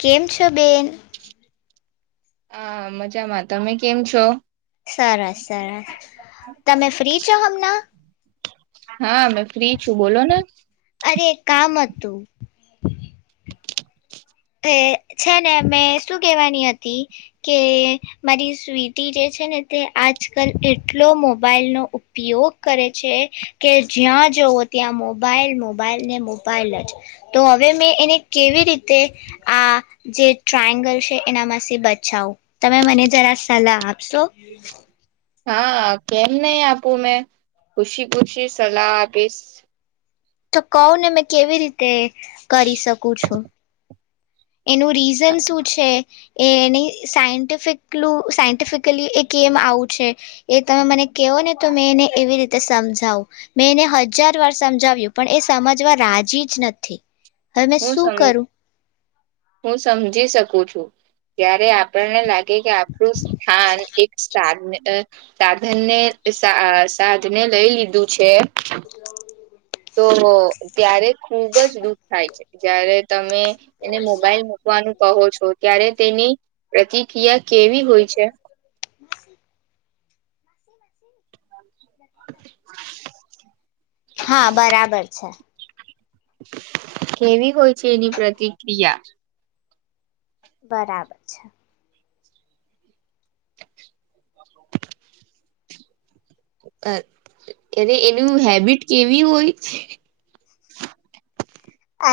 કેમ છો બેન? હા મજામાં. તમે કેમ છો? સરસ સરસ તમે ફ્રી છો હમણા. હા મેં ફ્રી છું બોલોને. કામત છે ને મેં શું કહેવાની હતી કે મારી સ્વીગી જે છે ને તે આજકાલ એટલો મોબાઈલનો ઉપયોગ કરે છે કે જ્યાં જવો ત્યાં મોબાઈલ મોબાઈલ ને મોબાઈલ જ તો હવે મેં એને કેવી રીતે આ જે ટ્રાયંગલ છે એનામાંથી બચાવો તમે મને જરા સલાહ આપશો. એ હા કેમ નહી આપું મેં ખુશી ખુશી સલાહ આપીશ. તો કહું ને મેં કેવી રીતે તે કરી શકું છું. એનું રીઝન શું છે? એ એની સાયન્ટિફિકલું સાયન્ટિફિકલી એ કેમ આવું છે એ તમે મને કહો ને તો મેં એને એવી રીતે સમજાવું મેં એને હજાર વાર સમજાવ્યું પણ એ સમજવા રાજી જ નથી. હવે મે હું શું સમ કરું? હું સમજી શકું છું ત્યારે આપણને લાગે કે આપણું સ્થાન એક સાધ સાધન ને સા સાધને લઈ લીધું છે. પ તો ત્યારે ખુબ જ દુઃખ થાય છે જય્યારે તમે એને મોબાઈલ મૂકવાનું કહો છો ત્યારે તેની પ્રતિક્રિયા કેવી હોય છે. માસી માસી હા બરાબર છે. કેવી હોય છે એની પ્રતિક્રિયા? બરાબર છે. [inaudible] અ અને એનું હેબિટ કેવી હોય?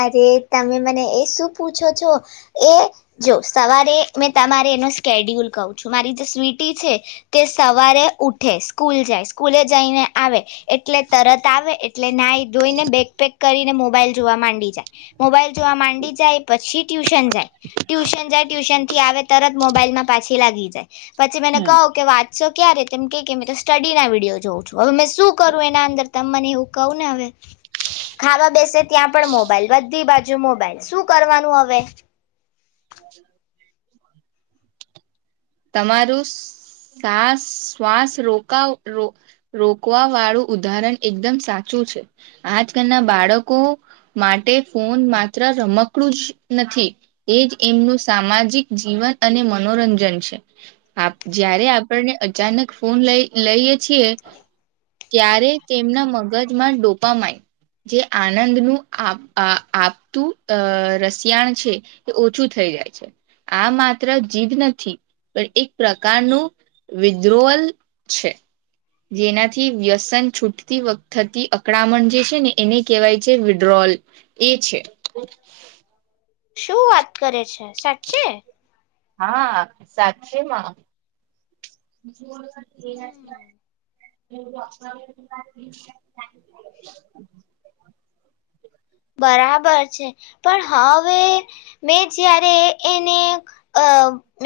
અરે તમે મને એ શું પૂછો છો એ જો સવારે મે તમારે એનો સ્ડ્યુલ કહું છું મારી જે સ્વીટી છે તે સવારે ઉઠે સ્કૂલ જાય સ્કૂલે જઈને આવે એટલે તરત આવે. એટલે ના જોઈને બેગ પેક કરીને મોબાઈલ જોવા માંડી જાય મોબાઈલ જોવા માંડી જાય પછી ટ્યુશન જાય ટ્યુશન જાય ટ્યુશન થી આવે તરત મોબાઈલમાં પાછી લાગી જાય. પછી મને હમ કહ કે વાંચશો ક્યારે? તેમમ ક કે મિત સ્ટડીના વિડીયો જોઉં છું. હ મે શું કરું એના અંદર? ત મને એવું કવું ને હવે ખાવા બેસે ત્યાં પણ મોબાઈલ બધી બાજુ મોબાઈલ શું કરવાનું હવે? [inaudible] તમારું શ્વાસ શ્વાસ રોક રોકવા વાળું ઉદાહરણ એકદમ સાચું છે આજકાલના બાળકો માટે ફોન માત્ર રમકડું જ નથી એ જ એમનું સામાજિક જીવન અને મનોરંજન છે. જ્યારે આપણને અચાનક ફોન લઈ લઈએ છીએ ત્યારે તેમના મગજમાં ડોપા માય જે આનંદનું આપતું રસિયાણ છે એ ઓછું થઈ જાય છે આ માત્ર જીદ નથી પણ એક પ્રકારનું વિદ્રોહલ છે જેનાથી વ્યસન છૂટતી વખતે થતી અકડામણ જે છે ને એને કહેવાય છે વિડ્રોલ એ છે હ શું વાત કરે છે સાચે હા સાચી માં બરાબર છે પણ હવે મેં જયારે એને અ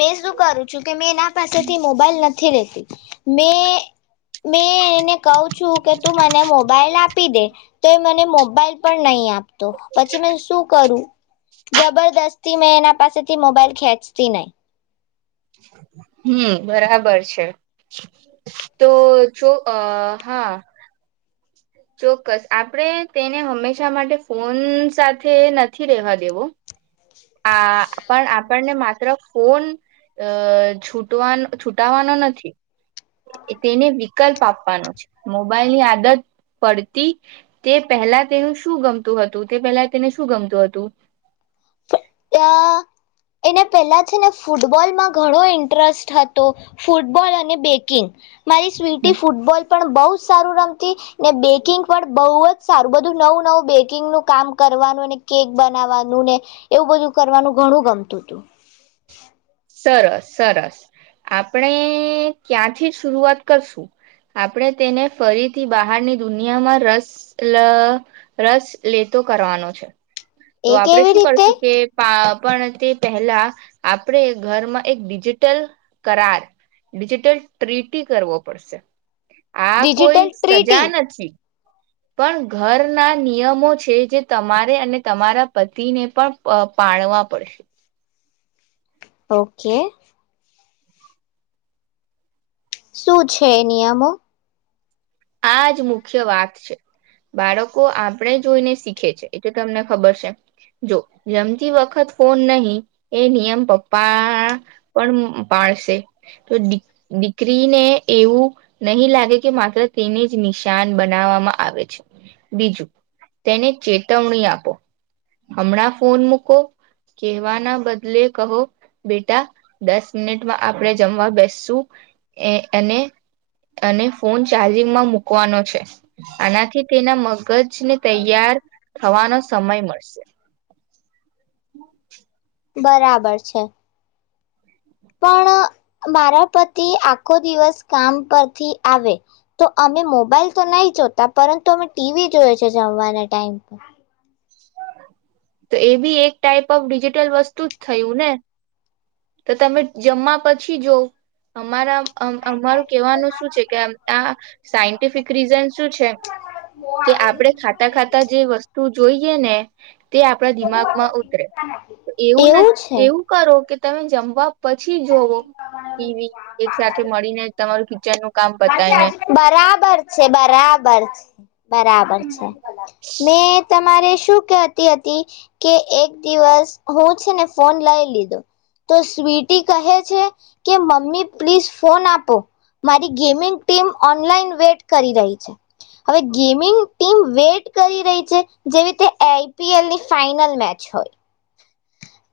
મેં શું કરું છું કે મેં એના પાસેથી મોબાઈલ નથી લેતી મેં મેં એને કઉ છું કે તું મને મોબાઈલ આપી દે તો મને મોબાઈલ પણ નહીં આપ પછી મે શું કરું જબરદસ્તી મેં એના પાસેથી મોબાઈલ ખેંચતી નહી હમ બરાબર છે તો જો હા ચોક્કસ આપણે તેને હંમેશા માટે ફોન સાથે નથી રહેેવા દેવો આ પણ આપણને મા ફોન અ છૂટવા છૂટાવાનો નથી તેને વિકલ્પ આપવાનો છે મોબાઈલની આદત પડતી તે પહેલા તેનું શું ગમતું હતું તે પેલા તેને શું ગમતું હતું એને પેલાથી ને ફૂટબોલમાં ઘણો ઇન્ટરેસ્ટ હતો ફૂટબોલ અને બેકિંગ મારી સ્વીટી ફૂટબોલ પણ બઉ સારું રમતીને બેકિંગ પણ બહુ જ સારું બધું નવું નવું બેકિંગનું કામ કરવાનું કેક બનાવાનું ને એવું બધું કરવાનું ઘણું ગમતું હતું સરસ સરસ આપણે ક્યાંથી જ શરૂઆત કરશું આપણે તેને ફરીથી બહારની દુનિયામાં રસ લ રસ લેતો કરવાનો છે તો એ આપણેે કેવી શું રીતે કરશું કે પા પણ તે પહેલા આપણે ઘરમાં એક ડિજિટલ કરાર ડિજિટલ ટ્રીટી કરવો પડશે આ કોઈ ડિજિટલ સજા ટ્રીટી નથી પણ ઘરના નિયમો છે જે તમારે અને તમારા પતિને પણ પાણવા પડશે ઓકે શું છે નિયમો? આ જ મુખ્ય વાત છે બાળકો આપણે જોઈને શીખે છે એટલે તમને ખબર છે જો જમતી વખત ફોન નહી એ નિયમ પપ્પા પણ પાડશે તો દીકરીને એવું નહી લાગે કે માત્ર તેને જ નિશાન બનાવવામાં આવે છે બીજું તેને ચેતવણી આપો હમણાં ફોન મૂકો કહેવાના બદલે કહો બેટા દસ મિનિટમાં આપણે જમવા બેસશું અને અને ફોન ચાર્જિંગમાં મૂકવાનો છે આનાથી તેના મગજને તૈયાર થવાનો સમય મળશે બરાબર છે પણ મારા પતિ આખો દિવસ કામ પરથી આવે તો અમે મોબાઈલ તો નહી જોતા પરંતુ અમે ટીવી જોય છે જમવાના ટાઈમ પર તો એ બી એક ટાઈપ ઓફ ડિજિટલ વસ્તુ જ થયું ને તો તમે જમવા પછી જોવ અમારા અમારું કહેવાનું શું છે કે આ સાયન્ટિફિક રીઝન શું છે કે આપડે ખાતા ખાતા જે વસ્તુ જોઈએ ને તે આપણા દિમાગમાં ઉતરે એવું નથ એવું કરો કે તમે જમવા પછી જોવો ટીવી એક સાથે મળીને તમારું કિચન નું કામ પતાયને બરાબર છે બરાબર છે બરાબર છે મે તમારે શું કતી કે એક દિવસ હું છેને ફોન લઈ લીધો તો સ્ કહે છે કે મમ્મી પ્લીઝ ફોન આપો મારી ગેમિંગ ટીમ ઓનલાઈન વેટ કરી રહી છે હવે ગેમિંગ ટીમ વેટ કરી રહી છે જેવી રીતે આઈપીએલની ફાઈનલ મેચ હોય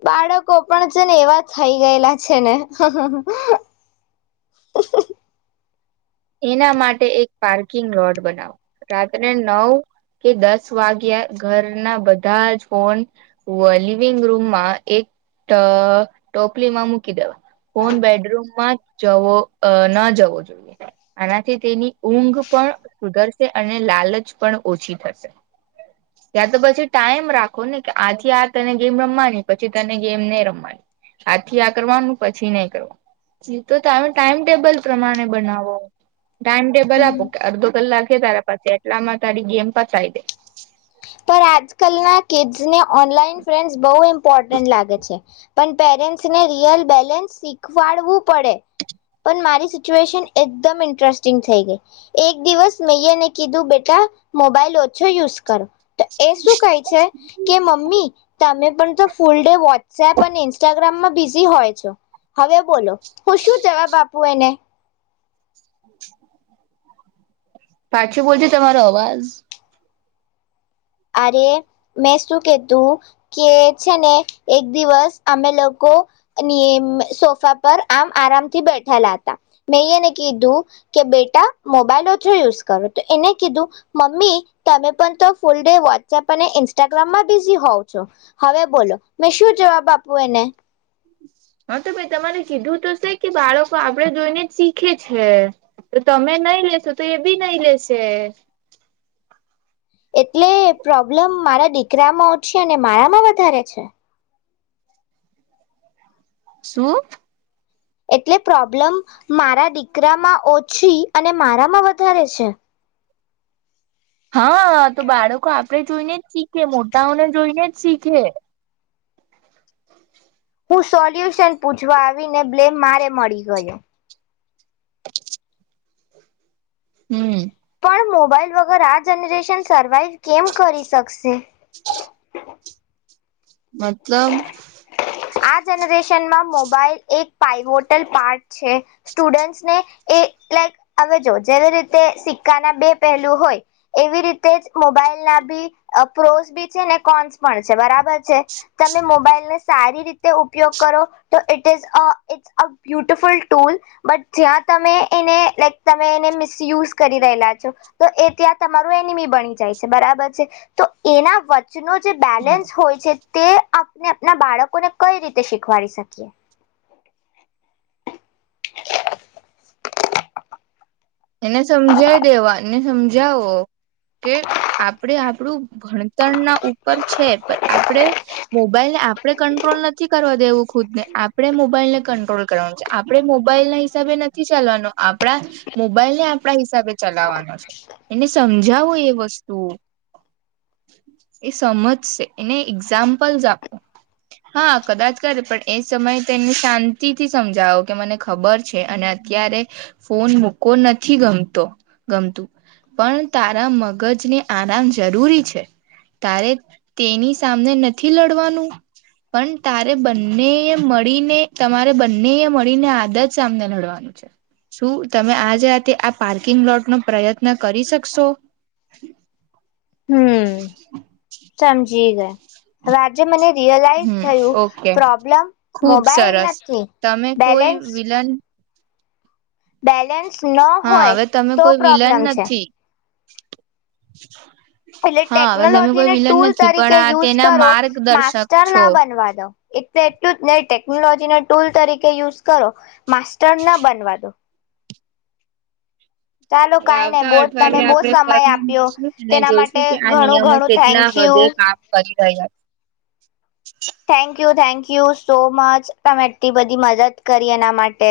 બાળકો પણ છે ને એવા થઈ ગયેલા છે ને એના માટે એક પાર્કિંગ લોટ બનાવો રાત્રે નવ કે દસ વાગ્યા ઘરના બધા જ ફોન લ લિવિંગ રૂમમાં એક એ ટોપલીમાં મૂકી દેવા ફોન બેડરૂમમાં જવો અ ન જવો જોઈએ આનાથી તેની ઊંઘ પણ સુધરશે અને લાલચ પણ ઓછી થશે ત્યા તો પછી ટાઈમ રાખો ને કે આથી આ તને ગેમ રમવાની પછી તને ગેમ નહી રમવાની આથી આ કરવાનું પછી નહી કરવાનું તો તમે ટાઈમ ટેબલ પ્રમાણે બનાવો ટાઈમ ટેબલ આપો કે અડધો કલાક હે તાર પ એટલામાં તારી ગેમ પચાઈ દે પર આજ કલના કે ને ઓનલાઈન ફ્રેન્ડ્ બહુ ઇમ્પોર્ટન્ટ લાગે છે. પણ પેરેન્ટ્સ ને રિયલ બેલેન્સ શીખવાડવું પડે પણ મા સિવચવેશન એકદમ ઇન્ટરેસ્ટિંગ થઈ ગઈ એક દિવસ મે એને કીધું બેટા મોબાઈલ ઓછો યુઝ કરો. તો એ શું કહે છે કે મમ્મી તમે પણ તો ફૂલ ડે વોટ્સએપ પણ ઇન્સ્ટાગ્રામમાં બિઝી હોય છે હવે બોલો. હું શું જવાબ આપુ એને પાછું બોલજો તમારો અવાજ અરે મેં શું કધું કે છે ને એક દિવસ અમે લોકો ની અમ સોફા પર આમ આરામથી બેઠેલા હતા મેં એને કીધું કે બેટા મોબાઈલ ઓછો યુઝ કરો તો એને કીધું મમ્મી તમે પણ તો ફૂલ વાટ્સઅપ પણ ઇન્સ્ટાગ્રામમાં બીઝી હોવ હવે બોલો મેં શું જવાબ આપો એને હા તો ભાઈ તમારે કીધું તો છે કે બાળકો આપડે જોઈને જ શીખે છે તો તમે નઈ લેશો તો એ બી નહી લેશે એટલે પ્રોબ્લેમ મારા દીકરામાં ઓછી અને માળામાં વધારે છે શું એટલે પ્રોબ્લમ મારા દીકરામાં ઓછી અને મારામાં વધારે છે હા તો બાળકો આપડે જોઈને જ શીખે મોટાઓને જોઈને જ શીખે હું સોલ્યુશન પૂછવા આવીને બ્લેમ મારે મળી ગયો હમ્મ પણ મોબાઈલ વગર આ જનરેશન સર્વાઈવ કેમ કરી શકશે મતલબ આ જનરેશનમાં મોબાઈલ એક પઇવોટલ પાર્ટ છે સ્ટુડન્ટસ ને એ લાઇક હવે જો જેવી રીતે સિક્કાના બે પહેલું હોય એવી રીતે જ મોબાઈલ ના બી પ્રોસ બી છે ને કોન્સ પણ છે બરાબર છે તમે મોબાઈલને સારી રી રતે ઉપયોગ કરો તો it is a it's a beautiful tool but જ્યાં તમે એને લાઈક તમે એને મિસયુઝ કરી રહેલા છો તો એ ત્યાં તમારું એનિમી બની જાય છે બરાબર છે તો એના વચચે એનો જે બેલેન્સ હોય છે તે આપને આપના બાળકોને કઈ રીતે શીખવાડી શકીએ. એને સમજાવ દેવા એને સમજાવો. કે આપડે આપણું ભણત ણ ના ઉપર છે પણ આપણે મોબાઈલને આપણે કંટ્રોલ નથી કરવા દેવું ખુદ ને આપણે મોબાઈલને કંટ્રોલ કરવાનું છે આપણે મોબાઈલ ના હિસાબે નથી ચાલવાનું આપણા મોબાઈલ ને આપણા હિસાબે ચલાવવાનો છે એને સમજાવો એ વસ્તુ એ સમજશે એને એક્ઝામ્પલ્સ આપો હા કદાચ કર પણ એ સમયે તો એને શાંતિથી સમજાવો કે મને ખબર છે અને અત્યારે ફોન મુક મ ગમતું પણ તારા મગજને આરામ જરૂરી છે તારે તેની સામને નથી લડવાનું પણ તારે બંને મળીને તમારે બંને એ મળીને આદત સામને લડવાનું છે શું તમે આજ જતે આ પાર્કિંગ લોટ નો પ્રયત્ન કરી શકશો. હમ સમજ [unintelligible] રાજ્ય મને ર હમ થયું ઓકે પ્રોબ્લમ ખુબ મોબાઈલ સરસ નથી તમે કોઈ બેલેન્સ વિલન બેલેન્સ ન હા હોય હવે તમે તો કોઈ વિલન પ્રોબ્લેમ છે. નથી એટલે હા હવે તમે ટેકનોલોજી કોઈ ના વિલન ટુલ નથી પણ તરીકે આ યુઝ તેના કરો માર્ગદર્શક માસ્ટર છો. ના બનવા દો એટલે એટલું જ નહી ટેકનોલોજી ના ટૂલ તરીકે યુઝ કરો માસ્ટર ના બનવા દો. ચાલો હવે કાઈ નઈ આવતા બો તમે અઠવાડિયે બો આપણે સમય ફવા આપ્યો મળશું અને તેના માટે જોઈશું કે આ ઘણું નિયમો ઘણું કેટલા થેન્ક યુ હદે કામ કરી રહ્યા છે. થેન્કયુ સો મચ તમેટલી બધી મદદ કરી એના માટે